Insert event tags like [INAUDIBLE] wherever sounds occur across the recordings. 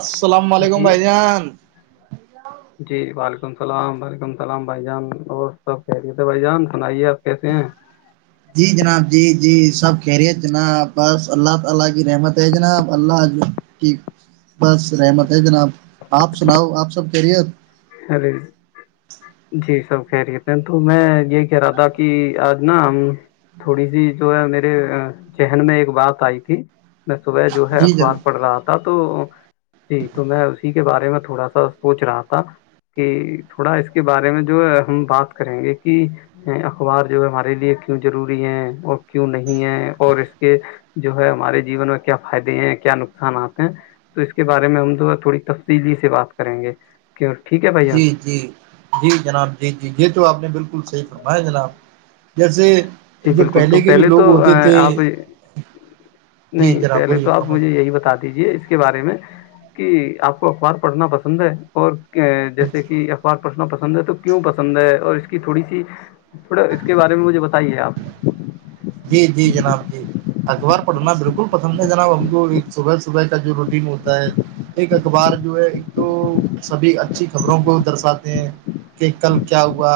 السلام علیکم بھائی جان ج جی وعلیکم السلام وعلیکم السلام بھائی جان اور سب خہرییے تھے بھائی جان سنائیے آپ کیسے ہیں جی جناب جی جی سب خیریت جناب بس اللہ تعالی کی رحمت ہے جناب اللہ ال بس رحمت ہے جناب آپ سناؤ آپ سب کہہرییے ہ ل [UNINTELLIGIBLE] جی سب کہہ رہے تھے تو میں یہ کہہ رہا تھا کہ آج نا ہم تھوڑی سی جو ہے میرے چہن میں ایک بات آئی تھی میں صبح جو ہے جی اخبار جناب پڑھ رہا تھا تو جی تو میں اسی کے بارے میں تھوڑا سا سوچ رہا تھا کہ تھوڑا اس کے بارے میں جو ہم بات کریں گے کہ اخبار جو ہے ہمارے لیے کیوں ضروری ہے اور کیوں نہیں ہے اور اس کے جو ہے ہمارے جیون میں کیا فائدے ہیں کیا نقصاناتتے ہیں تو اس کے بارے میں ہما تھوڑی تفصیلی سے بات کریں گے کہ جی جی جی جناب جی جی یہ تو آپ نے بالکل صحیح فرمایا جناب جیسے جی جو بالکل تو کے جو پہلے لوگ تو ہوتے تھے آپ جی نہیں جناب پہلے بولیے تو آپ فرمائیے مجھے یہی بتا د دیجیے اس کے بارے میں کہ آپ کو اخبار پڑھنا پسند ہے اور جیسے کہ اخبار سنا پسند ہے تو کیوں پسند ہے اور اس کی تھوڑی سی تھوڑا اس کے بارے میں مجھے بتائیے آپ [INAUDIBLE] ج جی جناب جی اخبار پڑھنا بالکل پسند ہے جناب ہم کو ایک صبح صبح کا جو روٹین ہوتا ہے ایک اخبار جو ہے ایک تو سبھی اچھی خبروں کو درساتے ہیں کہ کل کیا ہوا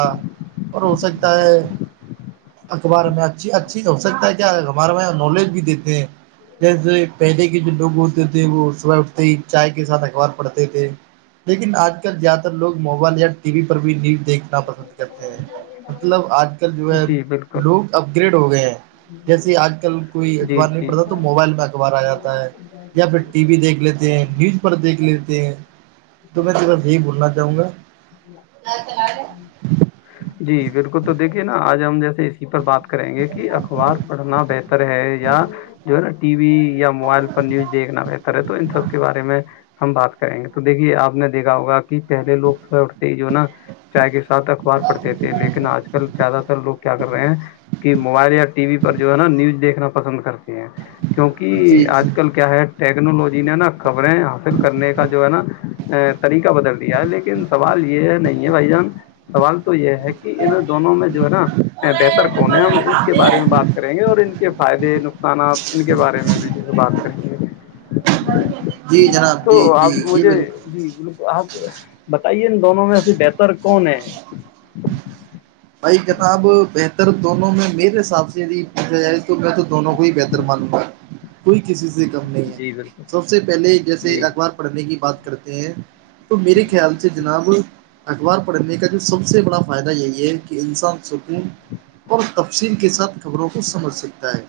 اور ہو سکتا ہے اخبار میں اچھی اچ اچ ہو سکتا ہے کیا ہمارا وہ نالج بھی دیتے ہیں جیسے پہلے کے جو لوگ ہوتے تھے وہ صبح اٹھتے ہی چائے کے ساتھ اخبار پڑھتے تھے لیکن آج کل زیادہ تر لوگ موبائل یا ٹی وی پر بھی نیوز دیکھنا پسند کرتے ہیں مطلب آج کل جو ہے جی بالکل لوگ اپ گریڈ ہو گئے ہیں جیسے آج کل کوئی جی اخبار نہیں جی پڑھتا تو موبائل میں اخبار آ جاتا ہے یا پھر ٹی وی دیکھ لیتے ہیں نیوز پر دیکھ لیتے ہیں تو میں تیرا یہی بھولنا چاہوں گا جی بالکل تو دیکھیے نا آج ہم جیسے اسی پر بات کریں گے کہ اخبار پڑھنا بہتر ہے یا جو ہے نا ٹی وی یا موبائل پر نیوز دیکھنا بہتر ہے تو ان سب کے بارے میں ہم بات کریں گے تو تو دیکھیے آپ نے دیکا ہوگا کہ پہلے لو سوبح اٹھتے ہی جو نا چائے کے ساتھ اخبار پڑھتے تھے لیکن آج کل زیادہ تر لوگ کیا رہے ہیں کہ موبائل یا ٹی وی پر جو ہے نا نیوز دیکھنا پسند کرتی ہیں جی کیونکہ جی آج کل کیا ہے ٹیکنالوجی نے نا خبریں حاصل کرنے کا جو ہے نا طریقہ بدل دیا ہے لیکن سوال یہ نہیں ہے بھائی جان سوال تو یہ ہے کہ ان دونوں میں جو ہے نا بہتر کون ہے ہم اس کے بارے میں بات کریں گے اور ان کے فائدے نقصان ان ان کے بارے میں بھی جیس سے بات گے جی جناب تو جی جی آپ یہ مجھے بالکل جی آپ بتائیے دونوں میں سے بہتر کون ہے بھائی جتاب بہتر دونوں میں میرے حساب سے پوچھا جائے تو میں تو دونوں کو ہی بہتر مانوں گا [INAUDIBLE] کوئی کسی سے کم نہیں ہے جی بالکل سب سے پہلے جیسے جی اخبار پڑھنے کی بات کرتے ہیں تو میرے خیال سے جناب اخبار پڑھنے کا جو سب سے بڑا فائدہ یہی ہے انسان سکون اور تفسیم کے ساتھ کا خبروں کو سمجھ سکتا ہے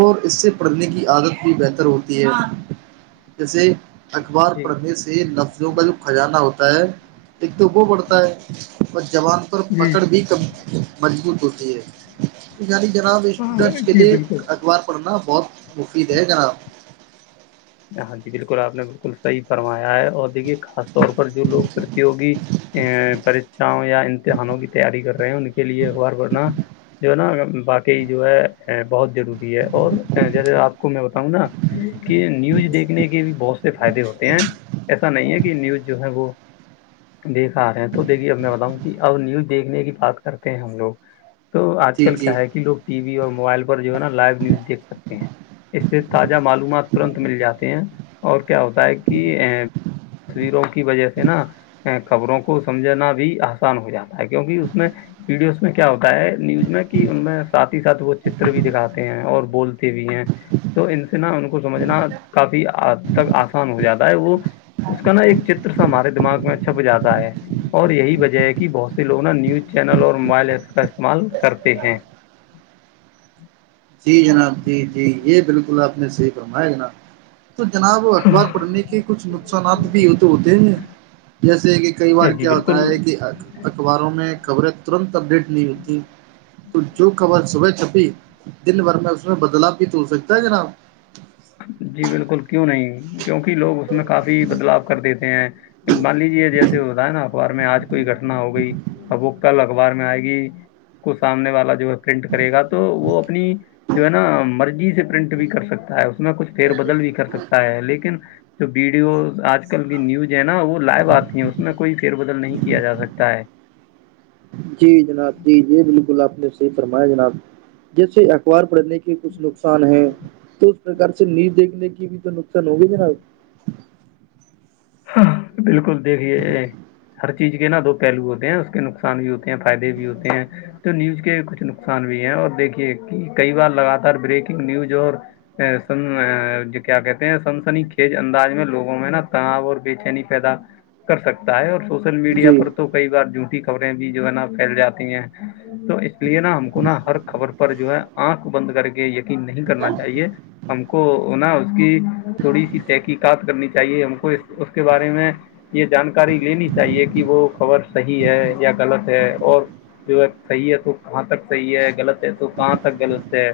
اور اس سے پڑھنے کی عادت بھی بہتر ہوتی ہے جیسے اخبار جی پڑھنے سے لفظوں کا جو کزانہ ہوتا ہے ایک تو وہ بڑھتا ہے اور جوان پر پک جی مضبوط ہوتی ہے یعنی جناب اسٹوڈنٹس کے جی لئے بالکل اخبار پر پڑھنا بہت مفید ہے جناب ہاں جی بالکل آپ نے بالکل صحی فرمایا ہے اور دیکھیے خاص طور پر جو لوگ پرتیوگی چاں یا امتحانوں کی تیاری کر رہے ہیں ان کے لیے اخبار پڑھنا جو ہے نا باقی جو ہے بہت ضروری ہے اور جیسے آپ کو میں بتاؤں نا کہ نیوز دیکھنے کے بھی بہت سے فائدے ہوتے ہیں ایسا نہیں ہے کہ نیوز جو ہے وہ دیکھ آ رہے ہیں تو دیکھیے اب میں بتاؤں کہ ا نیوز دیکھنے کی بات کرتے ہیں ہم لوگ تو آج جی کل کیا جی ہے کہ لوگ ٹی وی اور موبائل پر جو ہے نا لائیو نیوز دیکھ سکتے ہیں اس سے تازہ معلومات ترنت مل جاتے ہیں اور کیا ہوتا ہے کہ تصویروں کی وجہ سے نا خبروں کو سمجھناا بھی آسان ہو جاتا ہے کیونکہ اس میں ویڈیوز میں کیا ہوتا ہے نیوز میں کہ ان میں سھ ہی ساتھ وہ چتر بھی دکھاتے ہیں اور بولتے بھی ہیں تو ان سے نا ان کو سمجھنا کافی تک آسان ہو جاتا ہے وہ اس کا نا ایک چر ہمارے دماغ میں چھپ جاتا ہے اور یہی وجہ ہے کہ بہت سے لوگ نا نیوز چینل اور موبائل ایپس کا استعمال کرتے ہیں جی جناب جی جی یہ بالکل آپ نے صحیح فرمایا جناب تو جناب اخبار پڑھنے کے کچھ نقصانات بھی تو ہوتے ہیں جیسے کہ کئی بار جی کیا ہوتا ہے بالکل کہ حق اخباروں میں خبریں ترنت اپڈیٹ نہیں ہوتییں تو جو خبر صبح چھپی دن بھر میں اس میں بدلاؤ بھی تو ہو سکتا ہے جناب جی بالکل کیوں نہیں کیوںکہ لوگ اس میں کافی بدلاو کر دیتے ہیں مان لیجے جیسے ہوتا ہے نا اخبار میں آج کوئی گٹنا ہو گئی اب وہ کل اخبار میں آئے گی اس کو سامنے والا جو ہے پرنٹ کرے گا تو وہ اپنی جو ہے نا مرضی سے پرنٹ بھی کر سکتا ہے اس میں کچھ فیر بدل بھی کر سکتا ہے لیکن جو ویڈیوز آج کل کی نیوز ہے نا وہ لائو آتی ہیں اس میں کوئی فیر بدل نہیں کیا جا سکتا ہے جی جناب جی جی بالکل آپ نے سےح فرمایا جناب جیسے اخبار پڑھنے کے کچھ نقصان ہے تو اس پرک سے نیز دیکھنے کی بھی تو نقصان ہوگی جناب بالکل دیکھیے ہر چیز کے نا دو پہلو ہوتے ہیں اس کے نقصان بھی ہوتے ہیں فائدے بھی ہوتے ہیں تو نیوز کے کچھ نقصان بھی ہے اور دیکھیے کہ کئی بار لگاتار بریکنگ نیوز اور سن کیا کہتے ہیں سنسنی کھیج انداز میں لوگوں میں نا تنا اور بے چینی پیدا کر سکتا ہے اور سوشل میڈیا جی پر تو کئی بار جھوٹی خبریں بھی جو ہے نا پھیل جاتی ہیں تو اس لیے نا ہم کو نا ہر خبر پر جو ہے آنکھ بند کر کے یقین نہیں کرنا چاہیے ہم کو نا اس کی تھوڑی سی تحقیقات کرنی چاہیے ہم کو اس کے بارے میں یہ جانکاری لینی چاہیے کہ وہ خبر صحیح ہے یا غلط ہے اور جو صحیح ہے تو کہاں تک صحیح ہے غلط ہے تو کہاں تک غلط ہے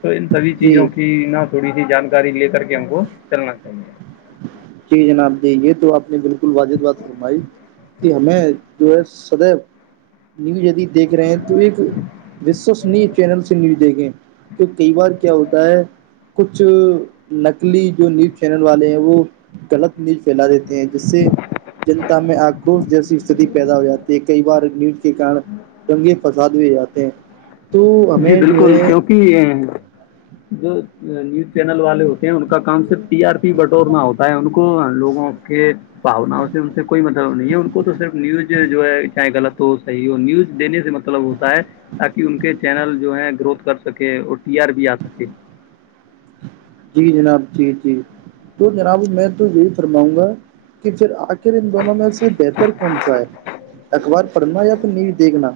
تو ان سبھی چیزوں جی کی نہ تھوڑی سی جانکاری لے کر کے ہم کو چلنا چاہیے جی جناب دے تو آپ نے بالکل واجد بات فرمائی کہ ہمیں جو ہے سدو نیوز یدی دیکھ رہے ہیں تو ایک وشوسنی چینل سے نیوز دیکھیں تو کئی بار کیا ہوتا ہے کچھ نکلی جو نیوز چینل والے ہیں وہ غلط نیل پھیلا دیتے ہیں جس سے جنتا میں آکروش جیسی استتی پیدا ہو جاتی ہے کئی بار نیوز کے کارن دنگے فساد بھی جاتے ہیں تو جی ہمیں جو بالکل ہے کیونکہ جو نیوز چینل والے ہوتے ہیں ان کا کام صرف ٹی آر پی بٹورنا ہوتا ہے ان کو لوگوں کے باؤناؤ سے ان سے کوئی مطلب نہیں ہے ان کو تو صرف نیوز جو ہے چاہے غط ہو صحیح ہو نیوز دینے سے مطلب مطلب ہوتا ہے تاکہ ان کے چینل جو ہے گروتھ کر سکے اور ٹی آر بھی آ سکے جی جناب جی جی تو جناب میں تو یہی فرماؤں گا کہ پھر آخر ان دونوں میں سے بہتر کون سا ہے اخبار پڑھنا یا تو نہیں بھی دھنا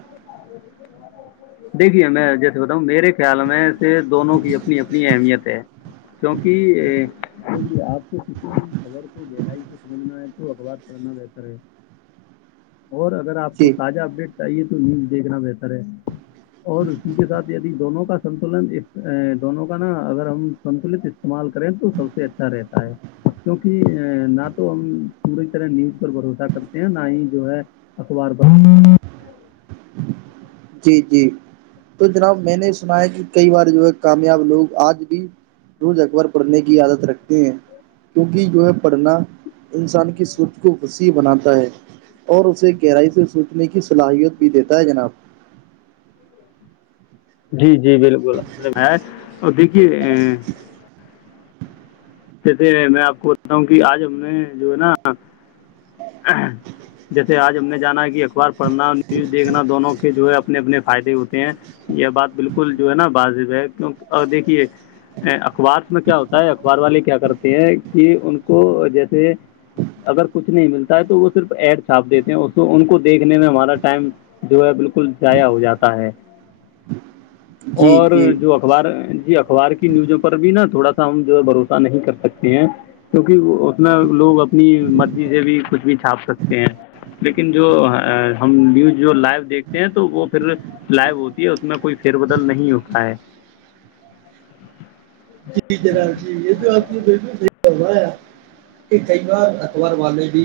دیکھیے میں جیسے بتاؤں میرے خیال میں سے دونوں کی اپنی اپنی اہمیت ہے کیوںک آپ کو کسی بھی خبر کو گہرائی سے سمجھنا ہے تو اخبار پڑھنا بہتر ہے اور اگر آپ کو جی تازہ اپڈیٹ چاہیے تو نیوز دیکھنا بہتر ہے اور اسی کے ساتھ د دونوں کا سنتولن ایک دونوں کا نا اگر ہم سنتلت استعمال کریں تو سب سے اچھا رہتا ہے کیوںک نہ تو ہم پوری طرح نیوز پر بھروسہ کرتے ہیں نہ ہی جو ہے اخبار بھ جی جی تو جناب میں نے سنا ہے کہ کئی بار جو ہے کامیاب لوگ آج بھی روز اخبار پڑھنے کی عادت رکھتے ہیں کیونکہ جو ہے پڑھنا انسان کی سوچ کو وسیع بناتا ہے اور اسے گہرائی سے سوچنے کی صلاحیت بھی دیتا ہے جناب جی جی بالکل ہے اور دیکھیے ا جیسے میں آپ کو بولتا ہوں کہ آج ہم نے جو ہے نا جیسے آج ہم نے جانا کہ اخبار پڑھنا نیوز دیکھنا دونوں کے جو ہے اپنے اپنے فائدے ہوتے ہیں یہ بات بالکل جو ہے نا واازب ہے کی ا دیکھیے اخبار میں کیا ہوتا ہے اخبار والے کیا کرتے ہیں کہ ان کو جیسے اگر کچھ نہیں ملتا ہے تو وہ صرف ایڈ چھاپ دیتے ہیں ان کو دیکنے میں ہمارا ٹائم جو ہے بالکل ضاائع ہو جاتا ہے جی اور جی جو اخبار جی اخبار کی نیوزوں پر بھی نا تھوڑا سا ہم جو ہے بھروس نہیں کر سکتی ہیں کیونکہ ا میں لوگ اپنی مرضی سے بھی کچھ بھی چھاپ سکتے ہیں لیکن جو ہم نیوز جو لائو دیکھتے ہیں تو وہ پھر سلائب ہوتی ہے اس میں کوئی فیر بدل نہیں ہو پا ہے جی جناب جی یہ تو آپ نے بالکل ہو رہا ار کئی بار اخبار والے بھی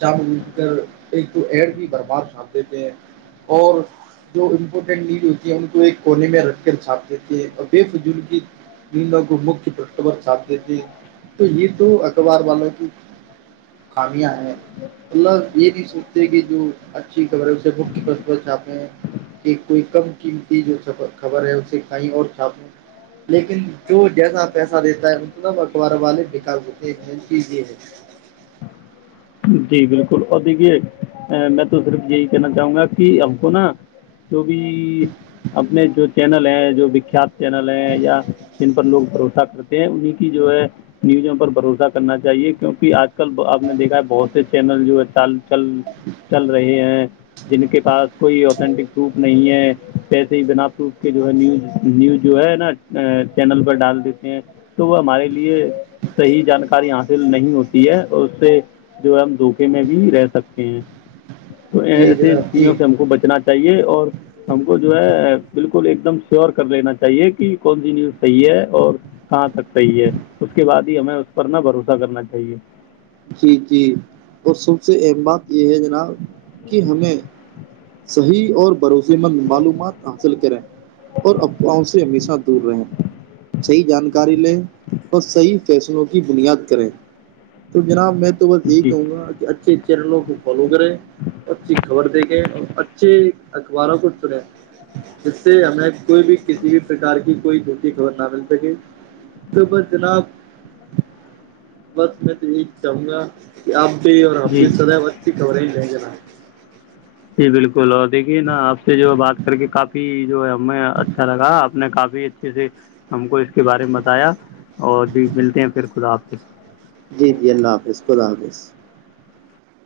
جام مٹ کر ایک تو ایڈ بھی برباد کھاند دیتے ہیں اور جو امپورٹینٹ نیڈ ہوتی ہم کو ایک کونے میں رکھ کر چھاپتے تھے اور بے فجل کی انینوں کو مک پرٹب سپ دی تھے تو یہ تو اخبار والوں کی خابی ہیں ملہ یہ نہیں سوچتے کہ جو اچھی خبر ہے اسے بھک کے پس چھاپے ہیں کہ کوئی کم قیمتی جو خبر ہے اسے کہیں اور چھاپ ل لیکن تو جس پیسہ دیتا ہے اتنا اخبار والے بیک ہوتے بن کیی ہے جی بالکل اور دیجیے میں تو صرف یہی کہنا چاہوں گا کہ آ کو نا جو بھی اپنے جو چینل ہیں جو وکھیات چینل ہیں یا جن پر لوگ بھروسہ کرتے ہیں انہیں کی جو ہے نیوزوں پر بھروسہ کرنا چاہیے کیوںک آج کل آپ نے دیکھا بہت سے چینل جو ہے چل چل چل رہے ہیں جن کے پاس کوئی اتنٹک پروف نہیں ہے کییسے ہی بنا پروف کے جو ہے نیوز نیوز جو ہے نا ا چینل پر ڈال دیتے ہیں تو وہ ہمارے لیے صحیح جانکاری حاصل نہیں ہوتی ہے اور اس سے جو ہم دھوکے میں بھی رہ سکتے ہیں تو جی ایسے جناب جی چیزوں سے ہم کو بچنا تائیے اور ہم کو جو ہے بالکل ایک دم شیور کر لینا چاہیے کہ کون سی نیوز صحیح ہے اور کہاں تک صحیح ہے اس کے بعد ہی ہمیں اس پر نہ بھروسہ کرنا چاہیے جی جی اور سب سے اہم بات یہ ہے جناب کہ ہمیں صحیح اور بھروس مند معلومات حاصل کریں اور افواہوں سے ہمیشہ دور رہیں صحیح جانکاری لیں اور صحیح فیصلوں کی بنیاد کریں تو جناب میں تو بس یہی جی کہوں گا کہ اچھے چینلوں کو فالو کرے اچھی خبر دیکھیں اور اچھے اخباروں کو چنیں اس سے ہمیں کوئی بھی کسی بھی پرکار کی کوئی د خبر نہ مل سکے ص بس جناب بس میں تو یہی چاہوں گا کہ آپ بھی اور اب جی بھی سدیب اچھی خوریج ہے کہ ن جی بالکل اور دیکھیے نا آپ سے جو ہے بات کر کے کافی جو ہے ہمیں اچھا لگا آپ نے کافی اچھے سے ہم کو اس کے بارے میں بتایا اور ج ملتے ہیں پھر خدا آپ سے جی جی اللہ حافظ خدا حافظ